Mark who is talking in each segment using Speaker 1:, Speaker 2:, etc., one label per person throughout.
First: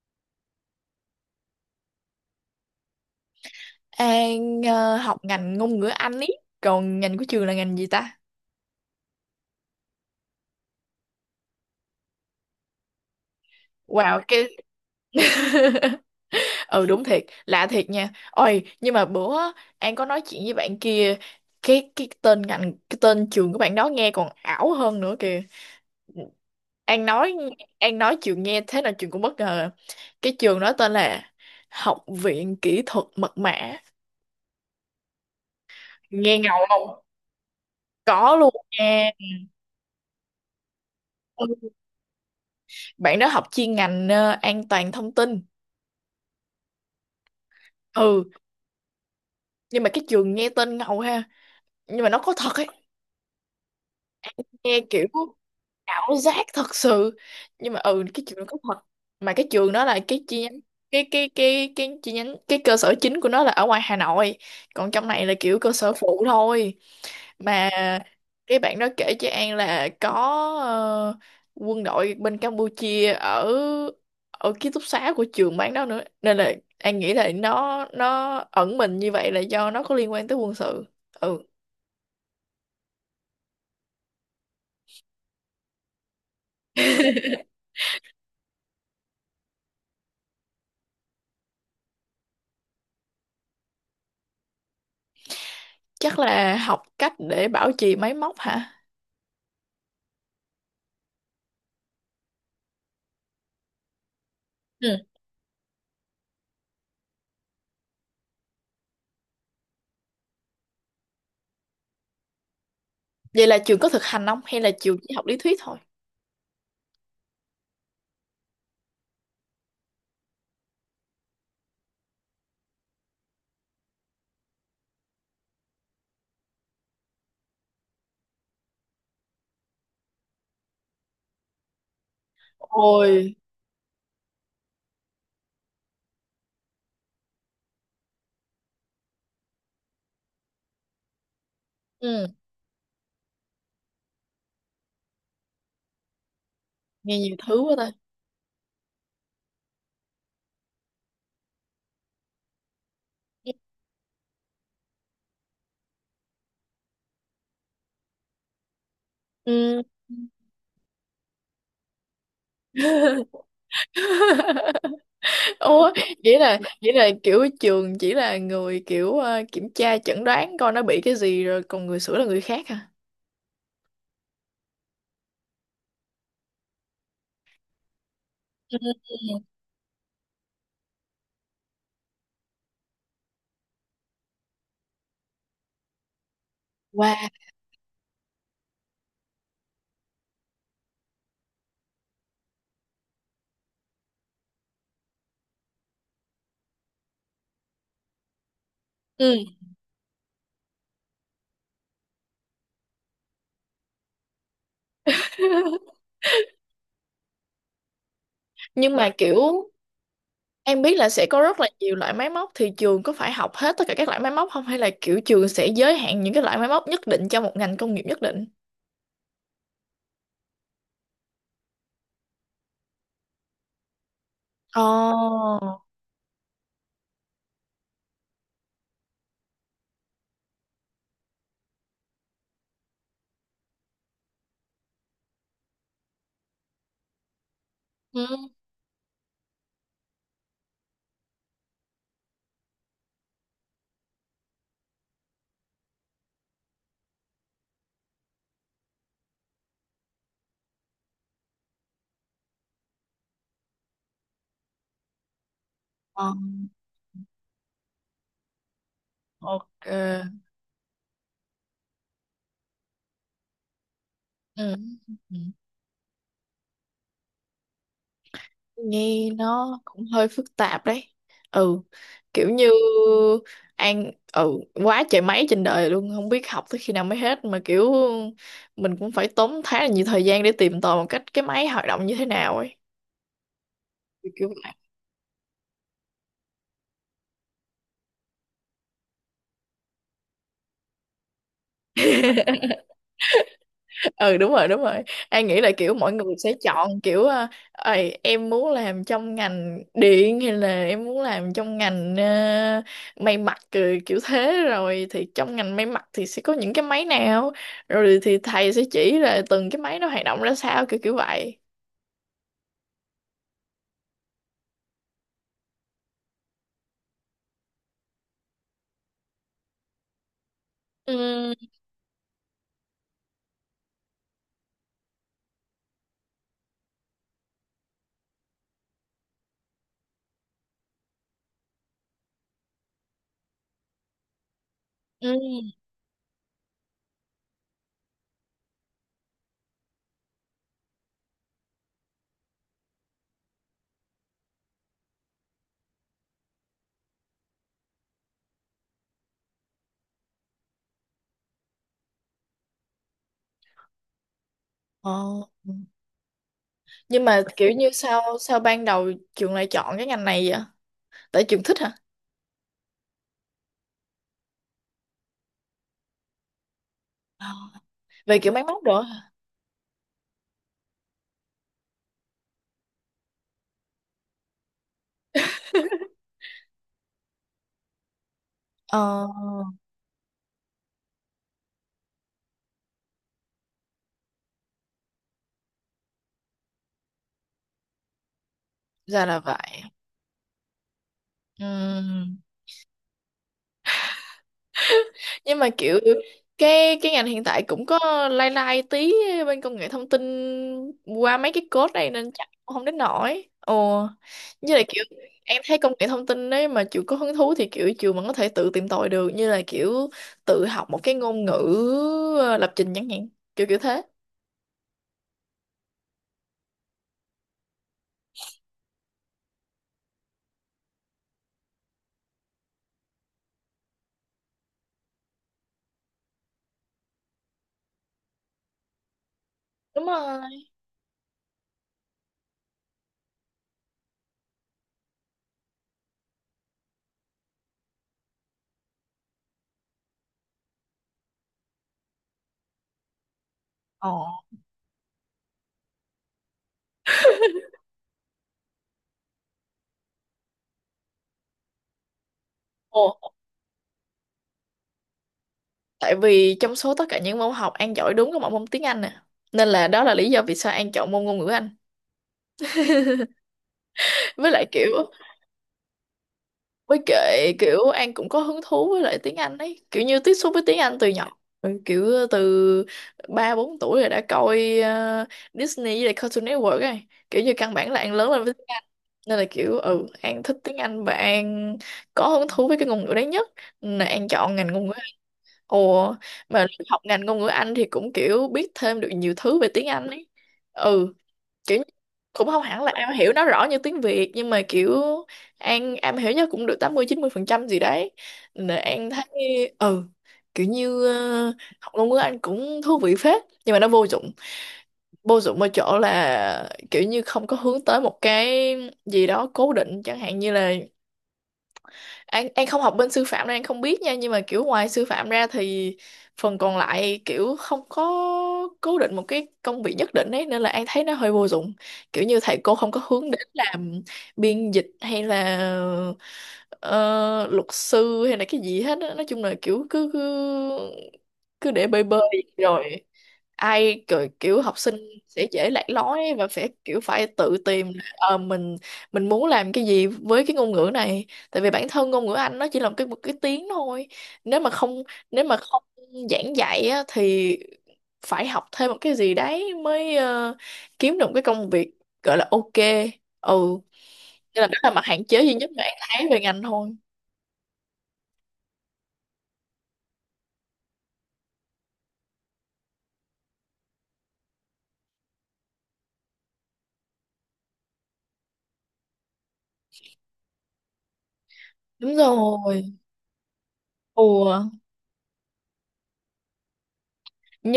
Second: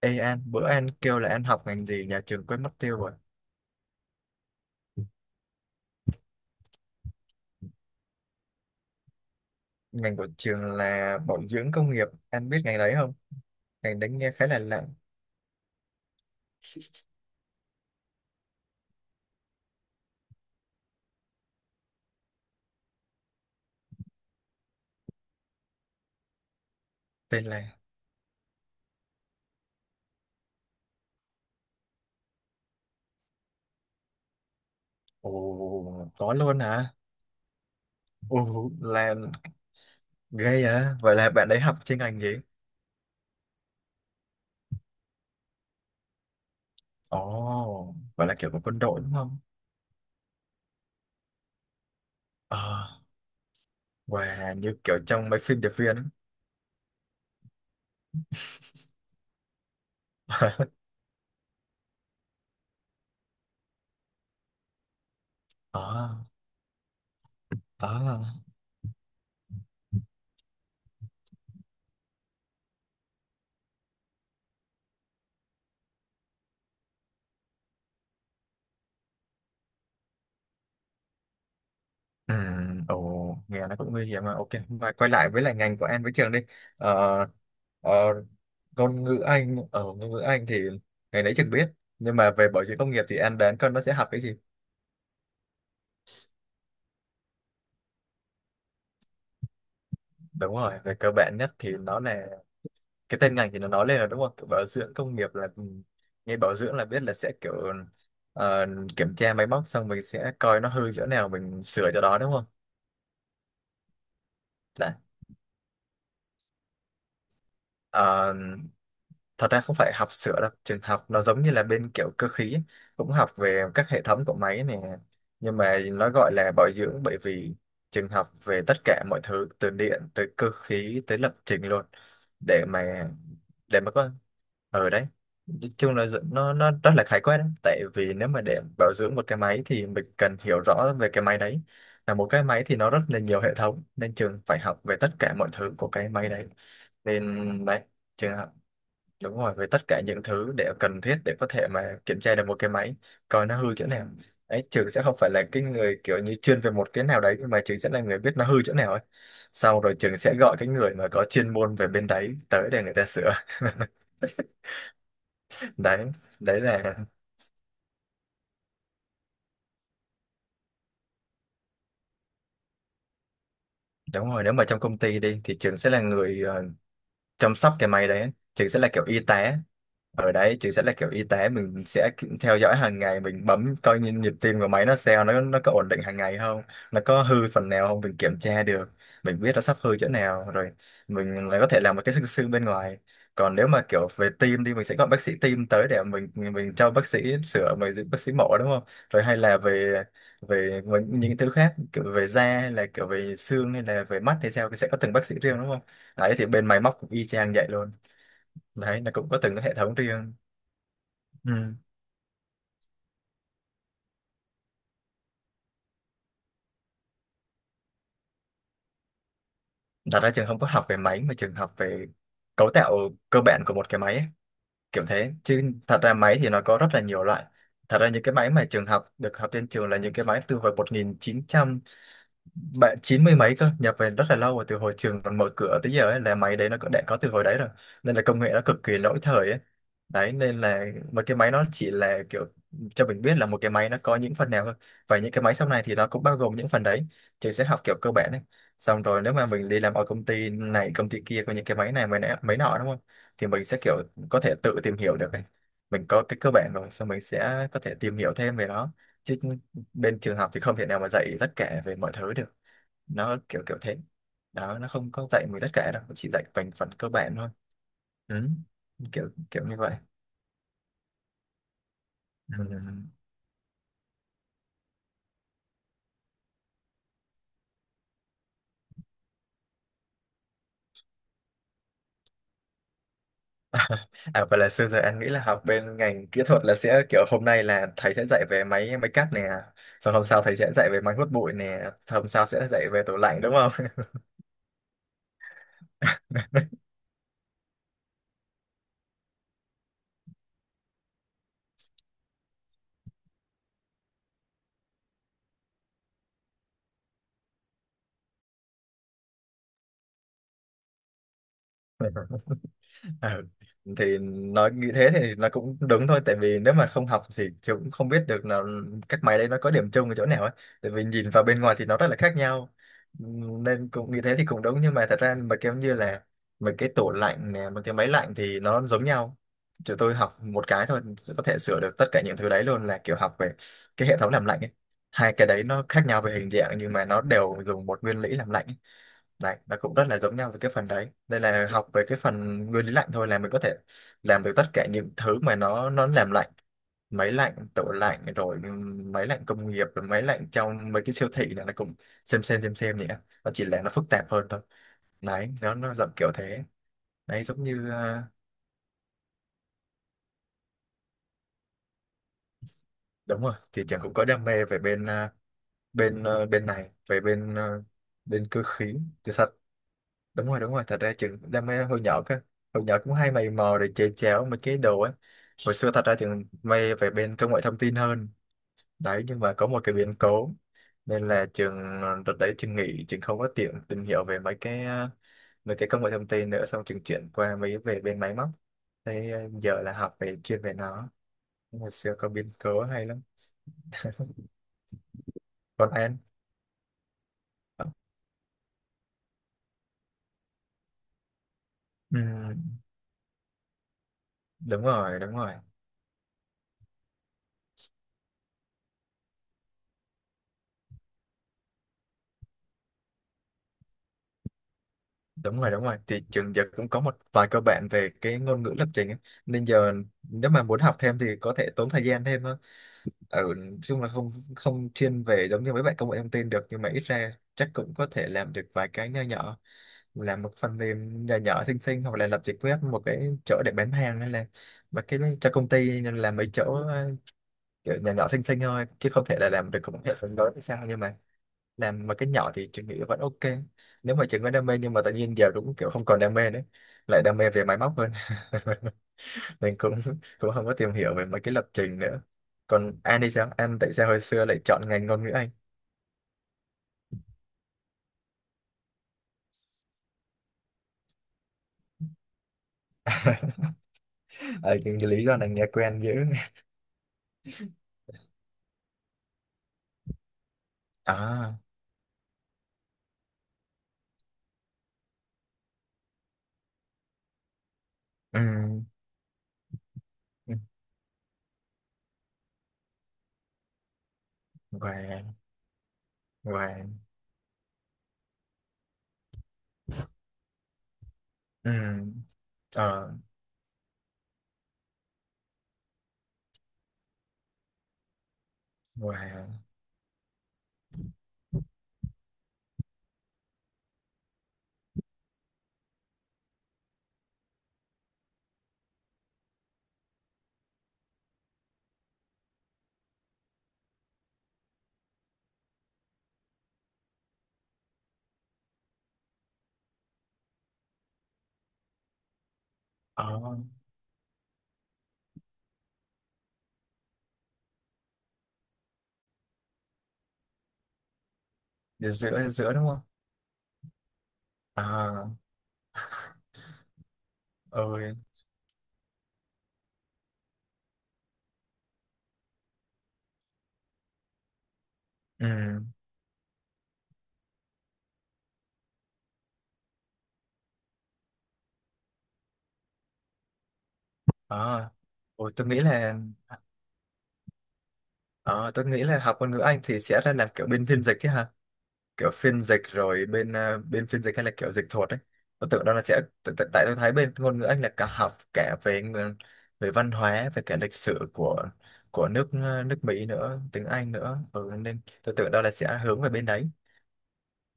Speaker 1: Ê An, bữa An kêu là An học ngành gì nhà trường quên mất tiêu rồi.
Speaker 2: An học ngành ngôn ngữ Anh ý. Còn ngành của trường là ngành gì ta?
Speaker 1: Ngành của trường là bảo dưỡng công nghiệp. An biết ngành đấy không? Ngành đấy
Speaker 2: Wow,
Speaker 1: nghe khá là lạ.
Speaker 2: Ừ, đúng thiệt. Lạ thiệt nha. Ôi, nhưng mà bữa á, An có nói chuyện với bạn kia. Cái tên ngành. Cái tên trường của bạn đó nghe còn ảo hơn nữa kìa. An nói.
Speaker 1: Tên là...
Speaker 2: An nói trường nghe thế nào trường cũng bất ngờ. Cái trường đó tên là Học viện Kỹ thuật Mật mã.
Speaker 1: Ồ, có
Speaker 2: Nghe
Speaker 1: luôn
Speaker 2: ngầu
Speaker 1: hả?
Speaker 2: không? Có luôn
Speaker 1: Ồ,
Speaker 2: nha.
Speaker 1: là ghê à? Vậy là bạn đấy
Speaker 2: Ừ.
Speaker 1: học chuyên ngành gì?
Speaker 2: Bạn đó học chuyên ngành an toàn thông tin.
Speaker 1: Ồ, vậy
Speaker 2: Ừ,
Speaker 1: là kiểu của quân đội đúng không?
Speaker 2: nhưng mà cái trường nghe tên ngầu ha, nhưng mà nó có thật
Speaker 1: Ờ,
Speaker 2: ấy.
Speaker 1: wow, như
Speaker 2: Nghe
Speaker 1: kiểu
Speaker 2: kiểu
Speaker 1: trong mấy phim điệp viên ấy.
Speaker 2: ảo giác thật sự, nhưng mà ừ, cái trường nó có thật. Mà cái trường đó là cái chi nhánh. Cái cơ sở chính của nó là ở ngoài Hà Nội, còn trong này là kiểu cơ sở
Speaker 1: Ờ,
Speaker 2: phụ thôi. Mà
Speaker 1: ờ.
Speaker 2: cái bạn đó kể cho An là có, ờ, quân đội bên Campuchia ở, ở ký túc xá của trường bán đó nữa, nên là An nghĩ là nó ẩn mình như vậy là do nó có liên quan tới quân sự. Ừ.
Speaker 1: Ừ, ồ, nghe nó cũng nguy hiểm mà. Ok, mà quay lại với lại ngành của em với trường đi. Ờ, ờ, ngôn ngữ Anh, ở ngôn ngữ Anh thì ngày nãy trường biết. Nhưng mà về bảo dưỡng công nghiệp thì em đoán con nó sẽ học cái gì?
Speaker 2: Chắc là học cách để bảo trì máy móc hả?
Speaker 1: Đúng rồi, về cơ bản nhất thì nó là cái tên ngành thì nó nói lên là đúng không? Kiểu bảo dưỡng
Speaker 2: Ừ.
Speaker 1: công nghiệp là, ừ, nghe bảo dưỡng là biết là sẽ kiểu, ờ, kiểm tra máy móc xong mình sẽ coi nó hư chỗ nào mình sửa chỗ đó đúng không?
Speaker 2: Vậy là trường có thực hành không? Hay là
Speaker 1: Đấy.
Speaker 2: trường chỉ học lý thuyết thôi?
Speaker 1: ờ, Thật ra không phải học sửa đâu, trường học nó giống như là bên kiểu cơ khí ấy. Cũng học về các hệ thống của máy này, nhưng mà nó gọi là bảo dưỡng bởi vì trường học về tất cả mọi thứ từ điện tới cơ khí tới lập trình luôn, để mà,
Speaker 2: Ôi,
Speaker 1: để mà có ở đấy, nói chung là nó rất là khái quát đấy, tại vì nếu mà để bảo dưỡng một cái máy thì mình cần hiểu rõ về cái máy đấy. Là
Speaker 2: ừ.
Speaker 1: một cái máy thì nó rất là nhiều hệ thống nên trường phải học về tất cả mọi thứ của cái máy đấy,
Speaker 2: Nghe nhiều thứ
Speaker 1: nên
Speaker 2: quá
Speaker 1: đấy,
Speaker 2: ta.
Speaker 1: trường. Đúng rồi, với tất cả những thứ để cần thiết để có thể mà kiểm tra được một cái máy, coi nó hư chỗ nào ấy. Trường sẽ không phải là cái người kiểu như chuyên về một cái nào đấy, nhưng mà Trường sẽ là người biết nó hư chỗ nào ấy. Sau
Speaker 2: Ừ.
Speaker 1: rồi Trường sẽ gọi cái người mà có chuyên môn về bên đấy tới để người ta sửa.
Speaker 2: Ủa,
Speaker 1: Đấy,
Speaker 2: nghĩa là
Speaker 1: đấy
Speaker 2: nghĩa
Speaker 1: là,
Speaker 2: là kiểu trường chỉ là người kiểu, kiểm tra chẩn đoán coi nó bị cái gì, rồi còn người sửa là người khác hả?
Speaker 1: đúng rồi, nếu mà trong công ty đi thì Trường sẽ là người, ờ, chăm sóc cái máy đấy. Trường
Speaker 2: Ừ.
Speaker 1: sẽ là kiểu y tá ở đấy, chứ sẽ là kiểu y tế, mình sẽ theo dõi hàng ngày, mình bấm coi nhịp nhịp tim của máy nó sao, nó có ổn định hàng ngày không, nó
Speaker 2: Wow.
Speaker 1: có hư phần nào không mình kiểm tra được, mình biết nó sắp hư chỗ nào rồi, mình lại có thể làm một cái xương xương bên ngoài. Còn nếu mà kiểu về tim đi, mình sẽ gọi bác sĩ tim tới để mình cho bác sĩ sửa, mình giúp bác sĩ mổ đúng không, rồi hay
Speaker 2: Ừ.
Speaker 1: là về về những thứ khác kiểu về da hay là kiểu về xương hay là về mắt hay sao thì sẽ có từng bác sĩ riêng đúng không, đấy thì bên máy móc cũng y chang vậy luôn
Speaker 2: Nhưng
Speaker 1: đấy,
Speaker 2: mà
Speaker 1: là cũng có từng cái
Speaker 2: kiểu,
Speaker 1: hệ thống riêng.
Speaker 2: em biết là sẽ có rất là
Speaker 1: Ừ.
Speaker 2: nhiều loại máy móc, thì trường có phải học hết tất cả các loại máy móc không, hay là kiểu trường sẽ giới hạn những cái loại máy móc nhất định cho một ngành công nghiệp nhất định?
Speaker 1: Thật ra trường không có học về máy mà trường học về cấu tạo cơ bản của một cái máy ấy, kiểu thế, chứ
Speaker 2: Ồ.
Speaker 1: thật ra máy thì nó có rất là nhiều loại. Thật ra những cái máy mà trường học được học trên trường là những cái máy từ hồi 1990 mấy cơ, nhập về rất là lâu rồi, từ hồi trường còn mở cửa tới giờ ấy, là máy đấy nó cũng đã có từ hồi đấy rồi, nên là công
Speaker 2: Ừ.
Speaker 1: nghệ nó cực kỳ lỗi thời ấy. Đấy, nên là một cái máy nó chỉ là kiểu cho mình biết là một cái máy nó có những phần nào thôi, và những cái máy sau này thì nó cũng bao gồm những phần đấy, trường sẽ học kiểu cơ bản đấy. Xong rồi nếu mà mình đi làm ở công ty này công ty kia có những cái máy này máy nọ đúng không, thì mình sẽ kiểu có thể tự tìm hiểu được ấy. Mình có
Speaker 2: Ờ,
Speaker 1: cái cơ bản rồi, xong mình sẽ có thể tìm hiểu thêm về nó, chứ
Speaker 2: ok.
Speaker 1: bên trường học thì không thể nào mà dạy tất cả về mọi thứ được. Nó kiểu kiểu thế
Speaker 2: Ừ,
Speaker 1: đó, nó không có
Speaker 2: ừ.
Speaker 1: dạy mình tất cả đâu, chỉ dạy mình phần cơ bản thôi. Ừ,
Speaker 2: Nghe
Speaker 1: kiểu kiểu như
Speaker 2: nó
Speaker 1: vậy.
Speaker 2: cũng hơi phức tạp đấy. Ừ. Kiểu như
Speaker 1: Ừm.
Speaker 2: An ừ quá trời máy trên đời luôn, không biết học tới khi nào mới hết, mà kiểu mình cũng phải tốn khá là nhiều thời gian để tìm tòi một cách cái máy hoạt động như thế nào ấy. Kiểu
Speaker 1: À
Speaker 2: kiểu
Speaker 1: vậy là xưa giờ anh nghĩ là học bên ngành kỹ thuật là sẽ kiểu hôm nay là thầy sẽ dạy về máy máy cắt nè, xong hôm sau thầy sẽ dạy về máy hút bụi nè, xong hôm sau sẽ dạy về tủ lạnh đúng không?
Speaker 2: ừ, đúng rồi, đúng rồi. An nghĩ là kiểu mọi người sẽ chọn kiểu, "Ầy, em muốn làm trong ngành điện hay là em muốn làm trong ngành may mặc," ừ, kiểu thế. Rồi thì trong ngành may mặc thì sẽ có những cái máy nào, rồi thì thầy sẽ chỉ là từng cái máy nó hoạt động ra sao, kiểu kiểu vậy.
Speaker 1: Ờ, thì nói nghĩ thế thì nó cũng đúng thôi, tại vì nếu mà không học thì chị cũng không biết được là các máy đấy nó có điểm chung ở chỗ nào ấy, tại vì nhìn vào
Speaker 2: Ừ,
Speaker 1: bên ngoài thì nó rất là khác nhau. Nên cũng nghĩ thế thì cũng đúng, nhưng mà thật ra mà kiểu như là mấy cái tủ lạnh nè mấy cái máy lạnh thì nó giống nhau, chúng tôi học một cái thôi có thể sửa được tất cả những thứ đấy luôn, là kiểu học về cái hệ thống làm lạnh ấy. Hai cái đấy
Speaker 2: ừ,
Speaker 1: nó khác nhau về hình dạng nhưng mà nó đều dùng một nguyên lý làm lạnh ấy. Đấy, nó cũng rất là giống nhau về cái phần đấy. Đây là học về cái phần nguyên lý lạnh thôi là mình có thể làm được tất cả những thứ mà nó làm lạnh. Máy lạnh, tủ lạnh, rồi, ừ, máy lạnh công nghiệp, rồi máy lạnh trong mấy cái siêu thị này nó cũng xem nhỉ. Nó chỉ là nó phức tạp hơn thôi.
Speaker 2: ờ.
Speaker 1: Đấy, nó dạng kiểu thế.
Speaker 2: Nhưng mà
Speaker 1: Đấy, giống
Speaker 2: kiểu
Speaker 1: như,
Speaker 2: như
Speaker 1: à,
Speaker 2: sao sao ban đầu trường lại chọn cái ngành này vậy? Tại trường thích hả?
Speaker 1: đúng rồi, thì chẳng cũng có đam mê về bên, à, bên, à, bên này, về
Speaker 2: Ờ,
Speaker 1: bên, à,
Speaker 2: về
Speaker 1: bên
Speaker 2: kiểu máy
Speaker 1: cơ
Speaker 2: móc
Speaker 1: khí.
Speaker 2: rồi hả?
Speaker 1: Thì thật, đúng rồi đúng rồi, thật ra trường đam mê hồi nhỏ cơ, hồi nhỏ cũng hay mày mò để chè chéo mấy cái đồ ấy. Hồi xưa thật ra trường mê về bên công nghệ thông tin hơn
Speaker 2: Ờ,
Speaker 1: đấy, nhưng mà có một cái biến cố nên là trường, đợt đấy trường nghỉ, trường không có tiện tìm hiểu về mấy cái, ờ, mấy cái công nghệ thông tin nữa, xong trường chuyển qua mấy về bên máy móc
Speaker 2: ra
Speaker 1: thế.
Speaker 2: là
Speaker 1: Ờ, giờ
Speaker 2: vậy.
Speaker 1: là học về chuyên về nó.
Speaker 2: Ừ,
Speaker 1: Hồi xưa có biến cố hay lắm.
Speaker 2: nhưng mà
Speaker 1: Còn
Speaker 2: kiểu
Speaker 1: em,
Speaker 2: cái ngành hiện tại cũng có lai lai tí bên công nghệ thông tin qua mấy cái code này,
Speaker 1: ừ,
Speaker 2: nên chắc cũng không đến nổi ồ, như là
Speaker 1: đúng
Speaker 2: kiểu
Speaker 1: rồi đúng rồi
Speaker 2: em thấy công nghệ thông tin đấy, mà chịu có hứng thú thì kiểu chịu mà có thể tự tìm tòi được, như là kiểu tự học một cái ngôn ngữ lập trình chẳng hạn, kiểu kiểu thế.
Speaker 1: đúng rồi đúng rồi, thì trường giờ cũng có một vài cơ bản về cái ngôn ngữ lập trình ấy. Nên giờ nếu mà muốn học thêm thì có thể tốn thời gian thêm hơn, ở nói chung là không không chuyên về giống như mấy bạn công nghệ thông tin được, nhưng mà ít ra chắc cũng có thể làm được vài cái nho nhỏ,
Speaker 2: Đúng
Speaker 1: làm một
Speaker 2: rồi.
Speaker 1: phần mềm nhỏ nhỏ xinh xinh hoặc là lập trình web một cái chỗ để bán hàng hay là mà cái cho công ty, nên làm mấy chỗ, ờ, kiểu nhỏ nhỏ xinh xinh thôi chứ không thể là làm được một hệ thống lớn hay sao, nhưng mà làm mà cái nhỏ thì chị nghĩ vẫn ok.
Speaker 2: Ồ.
Speaker 1: Nếu mà chị có đam mê nhưng mà tự nhiên giờ cũng kiểu không còn đam mê nữa, lại đam mê về máy móc hơn. Nên cũng, cũng không có tìm hiểu về mấy cái lập trình nữa. Còn
Speaker 2: Ồ,
Speaker 1: An thì sao, An tại sao hồi xưa lại chọn ngành ngôn ngữ Anh?
Speaker 2: tại vì trong số tất cả những môn học An giỏi đúng có một môn tiếng Anh nè, nên là đó là lý do vì sao An chọn môn ngôn ngữ Anh. Với lại
Speaker 1: À,
Speaker 2: kiểu,
Speaker 1: cái lý do này nghe quen dữ.
Speaker 2: với kệ kiểu An cũng có hứng thú với lại tiếng Anh ấy, kiểu như tiếp xúc với tiếng Anh từ nhỏ.
Speaker 1: À,
Speaker 2: Ừ, kiểu từ 3 4 tuổi rồi đã coi Disney với lại Cartoon Network rồi. Kiểu như căn bản là An lớn
Speaker 1: ừ,
Speaker 2: lên với tiếng Anh, nên là kiểu ừ, An thích tiếng Anh và An có hứng thú với cái ngôn ngữ đấy nhất, nên là An chọn ngành ngôn ngữ Anh.
Speaker 1: và
Speaker 2: Ồ. Mà
Speaker 1: và,
Speaker 2: học ngành ngôn ngữ Anh thì cũng kiểu biết thêm được nhiều thứ về tiếng Anh ấy. Ừ,
Speaker 1: ừ,
Speaker 2: kiểu như, cũng không hẳn là
Speaker 1: ờ,
Speaker 2: am hiểu nó rõ như tiếng Việt, nhưng mà kiểu An am hiểu nhất cũng được 80 90% gì đấy. Nên An thấy
Speaker 1: và,
Speaker 2: ừ, kiểu như học ngôn ngữ Anh cũng thú vị phết, nhưng mà nó vô dụng. Vô dụng ở chỗ là kiểu như không có hướng tới một cái gì đó cố định, chẳng hạn như là An không học bên sư phạm nên An không biết nha, nhưng mà kiểu ngoài sư phạm ra thì phần còn lại kiểu không có cố định một cái công việc nhất định ấy, nên là An thấy nó hơi vô dụng. Kiểu như thầy cô không có hướng
Speaker 1: ờ,
Speaker 2: đến làm biên dịch hay là luật sư hay là cái gì hết á. Nói chung là kiểu cứ cứ cứ để bơi bơi
Speaker 1: giữa giữa đúng không?
Speaker 2: rồi ai kiểu, kiểu học sinh
Speaker 1: À,
Speaker 2: sẽ dễ lạc lối và phải kiểu phải tự tìm là,
Speaker 1: ơi,
Speaker 2: mình muốn làm cái gì với cái ngôn ngữ này. Tại vì bản thân ngôn ngữ Anh nó chỉ là một cái tiếng thôi. nếu mà không nếu mà
Speaker 1: ừ,
Speaker 2: không giảng dạy á, thì phải học thêm một cái gì đấy mới kiếm được một cái công việc gọi là ok. Ừ, nên là đó là
Speaker 1: à,
Speaker 2: mặt hạn chế
Speaker 1: ôi,
Speaker 2: duy
Speaker 1: tôi
Speaker 2: nhất
Speaker 1: nghĩ
Speaker 2: mà An
Speaker 1: là.
Speaker 2: thấy về ngành thôi.
Speaker 1: Ờ, tôi nghĩ là học ngôn ngữ Anh thì sẽ ra làm kiểu bên phiên dịch chứ ha, kiểu phiên dịch rồi bên, ờ, bên phiên dịch hay là kiểu dịch thuật ấy. Tôi tưởng đó là sẽ tại tại- tại tôi thấy bên ngôn ngữ Anh là cả học cả về về văn hóa về cả lịch sử
Speaker 2: Đúng
Speaker 1: của nước, ờ,
Speaker 2: rồi.
Speaker 1: nước Mỹ nữa, tiếng Anh nữa,
Speaker 2: Ủa,
Speaker 1: ừ, nên tôi tưởng đó là sẽ hướng về bên đấy,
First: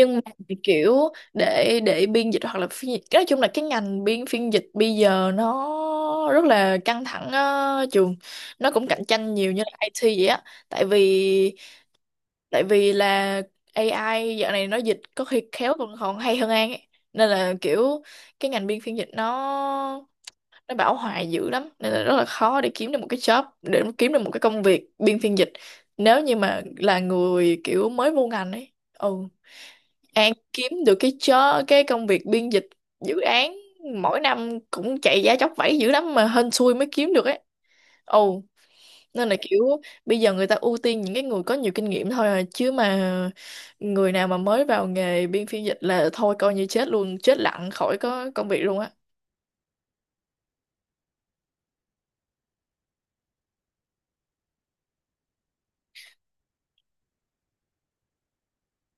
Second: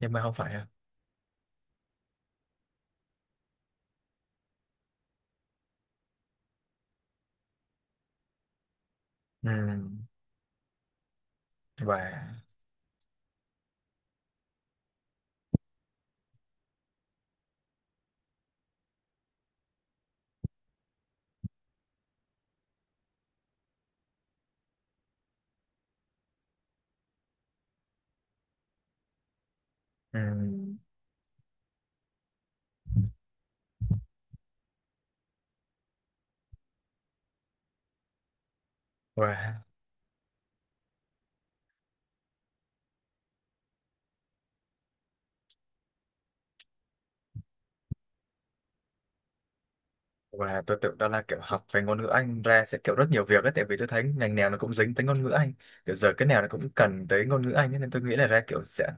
Speaker 1: nhưng
Speaker 2: mà
Speaker 1: mà không phải
Speaker 2: thì
Speaker 1: ha.
Speaker 2: kiểu, để biên dịch hoặc là phiên dịch, nói chung là cái ngành biên phiên dịch bây giờ nó rất là căng thẳng á, trường. Nó cũng cạnh tranh
Speaker 1: Ừ,
Speaker 2: nhiều như là IT vậy á. tại vì
Speaker 1: và,
Speaker 2: tại vì là AI dạo này nó dịch có khi khéo còn còn hay hơn An ấy. Nên là kiểu cái ngành biên phiên dịch nó bão hòa dữ lắm, nên là rất là khó để kiếm được một cái job, để kiếm được một cái công việc biên phiên dịch nếu như mà là người kiểu mới vô ngành ấy. Ừ,
Speaker 1: ừ,
Speaker 2: An kiếm được cái job, cái công việc biên dịch dự án mỗi năm cũng chạy giá chóc vẫy dữ lắm, mà hên xui mới kiếm được ấy. Ồ, nên là
Speaker 1: và.
Speaker 2: kiểu bây giờ người ta ưu tiên những cái người có nhiều kinh nghiệm thôi à, chứ mà người nào mà mới vào nghề biên phiên dịch là thôi coi như chết luôn, chết lặng khỏi có công việc luôn á.
Speaker 1: Và tôi tưởng đó là kiểu học về ngôn ngữ Anh ra sẽ kiểu rất nhiều việc ấy, tại vì tôi thấy ngành nào nó cũng dính tới ngôn ngữ Anh. Kiểu giờ cái nào nó cũng cần tới ngôn ngữ Anh ấy, nên tôi nghĩ là ra kiểu sẽ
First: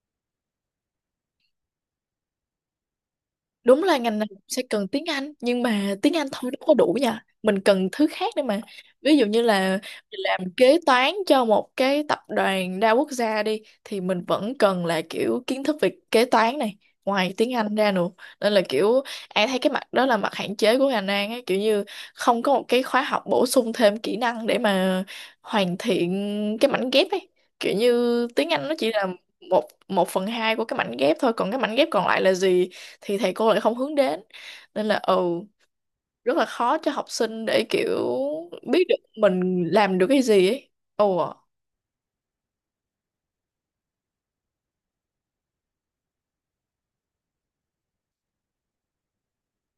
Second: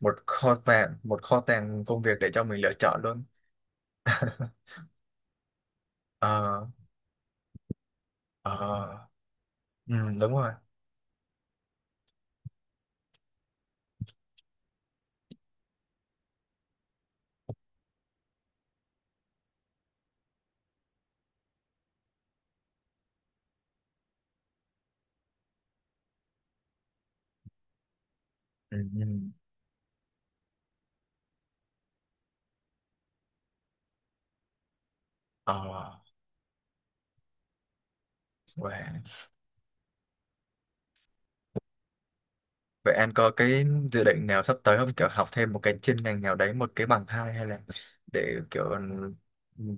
Speaker 1: một kho tàng công việc để cho mình lựa chọn luôn.
Speaker 2: Đúng là ngành này sẽ cần tiếng Anh, nhưng mà tiếng Anh thôi đâu
Speaker 1: Ờ,
Speaker 2: có đủ nha, mình cần thứ khác nữa mà.
Speaker 1: ờ,
Speaker 2: Ví dụ như là
Speaker 1: ừ,
Speaker 2: mình
Speaker 1: đúng
Speaker 2: làm
Speaker 1: rồi.
Speaker 2: kế toán cho một cái tập đoàn đa quốc gia đi, thì mình vẫn cần là kiểu kiến thức về kế toán này, ngoài tiếng Anh ra nữa. Nên là kiểu An thấy cái mặt đó là mặt hạn chế của ngành An ấy, kiểu như không có một cái khóa học bổ sung thêm kỹ năng để mà hoàn thiện cái mảnh ghép ấy. Kiểu như tiếng Anh nó
Speaker 1: Ừ,
Speaker 2: chỉ
Speaker 1: ừ.
Speaker 2: là một 1/2 của cái mảnh ghép thôi, còn cái mảnh ghép còn lại là gì thì thầy cô lại không hướng đến, nên là ừ,
Speaker 1: Ờ,
Speaker 2: rất là khó cho học sinh để kiểu
Speaker 1: vậy,
Speaker 2: biết được mình làm được cái gì ấy. Ồ,
Speaker 1: vậy anh có cái dự định nào sắp tới không? Kiểu học thêm một cái chuyên ngành nào đấy, một cái bằng hai, hay là để kiểu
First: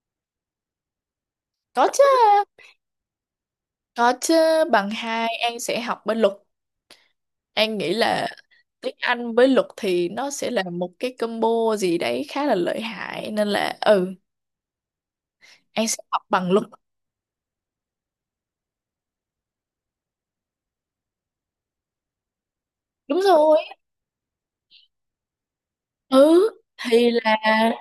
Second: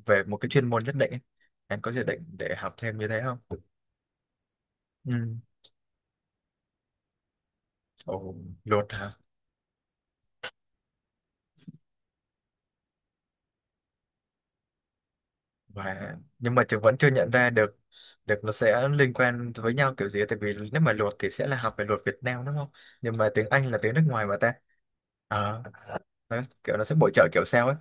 Speaker 1: về một cái chuyên môn nhất định ấy. Anh
Speaker 2: có
Speaker 1: có dự
Speaker 2: chứ.
Speaker 1: định để học thêm như thế không?
Speaker 2: Có chứ. Bằng 2
Speaker 1: Ừ.
Speaker 2: An sẽ học bên luật. An nghĩ là
Speaker 1: Ồ, luật
Speaker 2: tiếng
Speaker 1: hả?
Speaker 2: Anh với luật thì nó sẽ là một cái combo gì đấy khá là lợi hại, nên là ừ, An sẽ
Speaker 1: Và
Speaker 2: học bằng
Speaker 1: nhưng
Speaker 2: luật.
Speaker 1: mà trường vẫn chưa nhận ra được được nó sẽ liên quan với nhau kiểu gì, tại vì nếu mà luật thì sẽ là học về luật Việt Nam đúng không? Nhưng
Speaker 2: Đúng
Speaker 1: mà tiếng
Speaker 2: rồi.
Speaker 1: Anh là tiếng nước ngoài mà ta. Ờ, nó,
Speaker 2: Ừ,
Speaker 1: kiểu nó sẽ
Speaker 2: thì
Speaker 1: bổ trợ
Speaker 2: là,
Speaker 1: kiểu sao ấy.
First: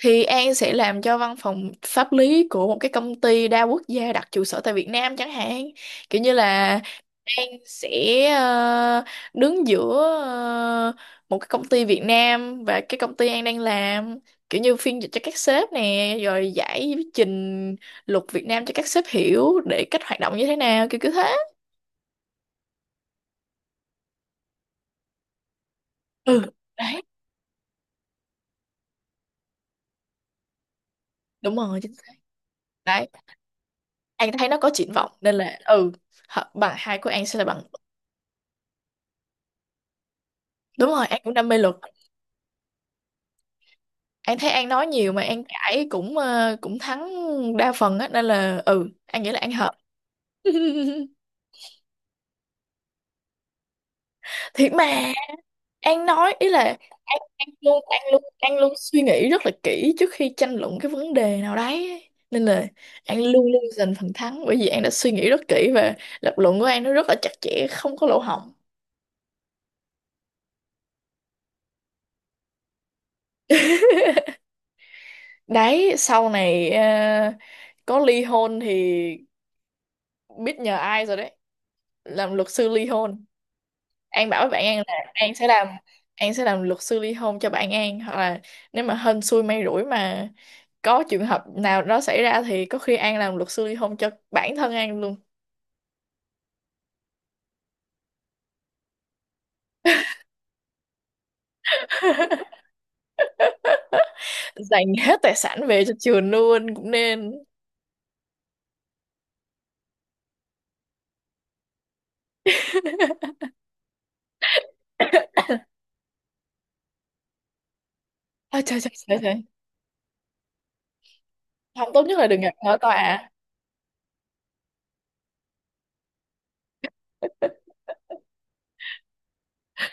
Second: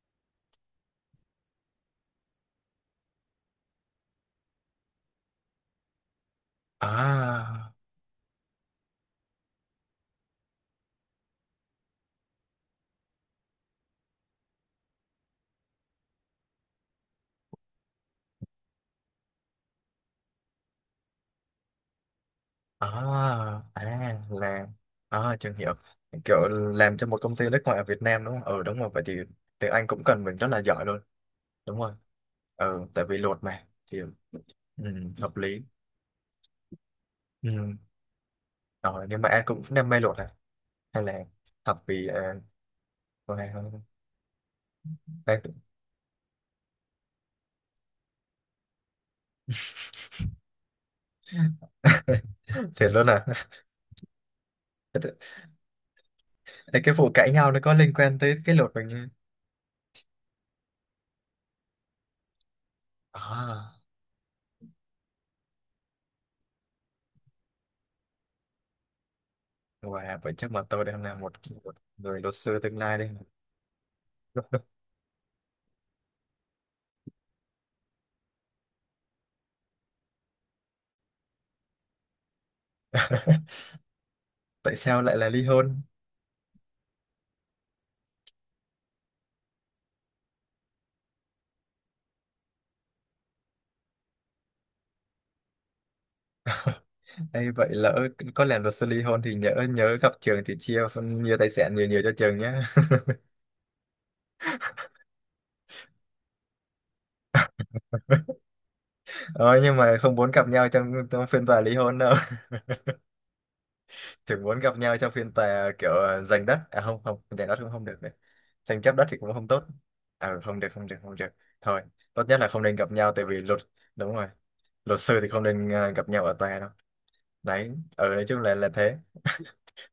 Speaker 2: thì An sẽ làm cho văn phòng pháp lý của một cái công ty đa quốc gia đặt trụ sở tại Việt Nam chẳng hạn. Kiểu như là An
Speaker 1: À,
Speaker 2: sẽ ờ, đứng giữa, ờ, một cái công ty Việt Nam và cái công ty An đang làm, kiểu như phiên dịch cho các sếp nè, rồi giải trình luật Việt Nam cho các sếp hiểu để cách hoạt động như thế nào, kiểu kiểu thế.
Speaker 1: à, à là, à trường hiểu.
Speaker 2: Ừ,
Speaker 1: Kiểu làm
Speaker 2: đấy.
Speaker 1: cho một công ty nước ngoài ở Việt Nam đúng không? Ừ đúng rồi, vậy thì tiếng Anh cũng cần mình rất là giỏi luôn.
Speaker 2: Đúng
Speaker 1: Đúng
Speaker 2: rồi,
Speaker 1: rồi.
Speaker 2: chính xác.
Speaker 1: Ừ, tại
Speaker 2: Đấy,
Speaker 1: vì luật mà thì,
Speaker 2: An thấy nó có triển
Speaker 1: ừ,
Speaker 2: vọng, nên
Speaker 1: hợp
Speaker 2: là
Speaker 1: lý.
Speaker 2: ừ, hợp- bằng 2 của An sẽ là
Speaker 1: Ừ.
Speaker 2: bằng.
Speaker 1: Rồi, nhưng mà anh cũng đam mê luật.
Speaker 2: Đúng
Speaker 1: Thằng
Speaker 2: rồi, An
Speaker 1: này
Speaker 2: cũng đam mê luật.
Speaker 1: học vì, à, con này không.
Speaker 2: An thấy An nói nhiều mà
Speaker 1: Đấy.
Speaker 2: An cãi cũng cũng thắng đa phần á, nên là ừ, An nghĩ là An hợp.
Speaker 1: Thiệt luôn à?
Speaker 2: Thiệt mà. An nói ý là
Speaker 1: Ê, cái vụ
Speaker 2: An,
Speaker 1: cãi
Speaker 2: An
Speaker 1: nhau nó có
Speaker 2: luôn
Speaker 1: liên
Speaker 2: An
Speaker 1: quan
Speaker 2: luôn
Speaker 1: tới cái
Speaker 2: An
Speaker 1: luật
Speaker 2: luôn
Speaker 1: mình
Speaker 2: suy
Speaker 1: như,
Speaker 2: nghĩ rất là kỹ trước khi tranh luận cái vấn đề nào đấy ấy. Nên là An luôn luôn
Speaker 1: à,
Speaker 2: giành phần thắng, bởi vì An đã suy nghĩ rất kỹ và lập luận của An nó rất là chặt chẽ, không có lỗ hổng.
Speaker 1: wow, vậy chắc mà tôi đang là một, một người luật sư tương lai đây.
Speaker 2: Đấy, sau này có ly hôn thì biết nhờ ai rồi đấy. Làm luật sư ly hôn. An bảo với bạn An
Speaker 1: Tại
Speaker 2: là
Speaker 1: sao lại là
Speaker 2: An
Speaker 1: ly
Speaker 2: sẽ làm.
Speaker 1: hôn?
Speaker 2: An sẽ làm luật sư ly hôn cho bạn An, hoặc là nếu mà hên xui may rủi mà có trường hợp nào đó xảy ra thì có khi An làm luật sư ly hôn cho bản thân An luôn.
Speaker 1: Ê, vậy lỡ có làm luật sư ly hôn thì nhớ nhớ gặp trường thì chia nhiều tài sản nhiều nhiều cho trường nhé.
Speaker 2: Dành hết tài sản về cho trường luôn cũng nên.
Speaker 1: Ờ nhưng mà không muốn gặp nhau trong trong phiên tòa ly hôn đâu, chỉ muốn gặp nhau trong phiên tòa kiểu, ờ, giành đất, à không không giành đất cũng không được đấy,
Speaker 2: Ôi trời,
Speaker 1: tranh
Speaker 2: trời,
Speaker 1: chấp đất thì
Speaker 2: trời,
Speaker 1: cũng
Speaker 2: trời.
Speaker 1: không tốt, à không được không được không được. Thôi,
Speaker 2: Không, tốt nhất là
Speaker 1: tốt
Speaker 2: đừng
Speaker 1: nhất là
Speaker 2: gặp
Speaker 1: không
Speaker 2: ở
Speaker 1: nên gặp
Speaker 2: tòa
Speaker 1: nhau tại
Speaker 2: ạ.
Speaker 1: vì luật, đúng rồi, luật sư thì không nên, ờ, gặp nhau ở tòa đâu. Đấy, ở nói chung là thế,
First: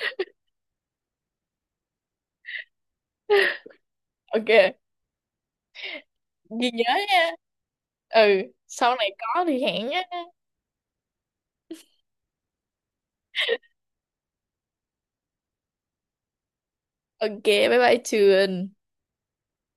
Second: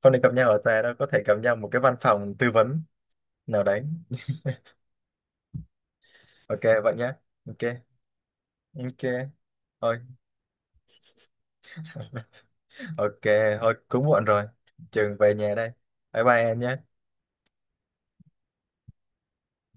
Speaker 1: không nên gặp nhau ở tòa đâu, có thể gặp nhau một cái văn phòng tư vấn nào đấy.
Speaker 2: Ok,
Speaker 1: Ok
Speaker 2: ghi nhớ
Speaker 1: vậy nhé.
Speaker 2: nha.
Speaker 1: Ok.
Speaker 2: Ừ, sau
Speaker 1: Ok,
Speaker 2: này có thì hẹn
Speaker 1: thôi.
Speaker 2: nhé.
Speaker 1: Ok, thôi cũng muộn rồi, trường về nhà đây. Bye bye em nhé.
Speaker 2: Ok, bye bye trường.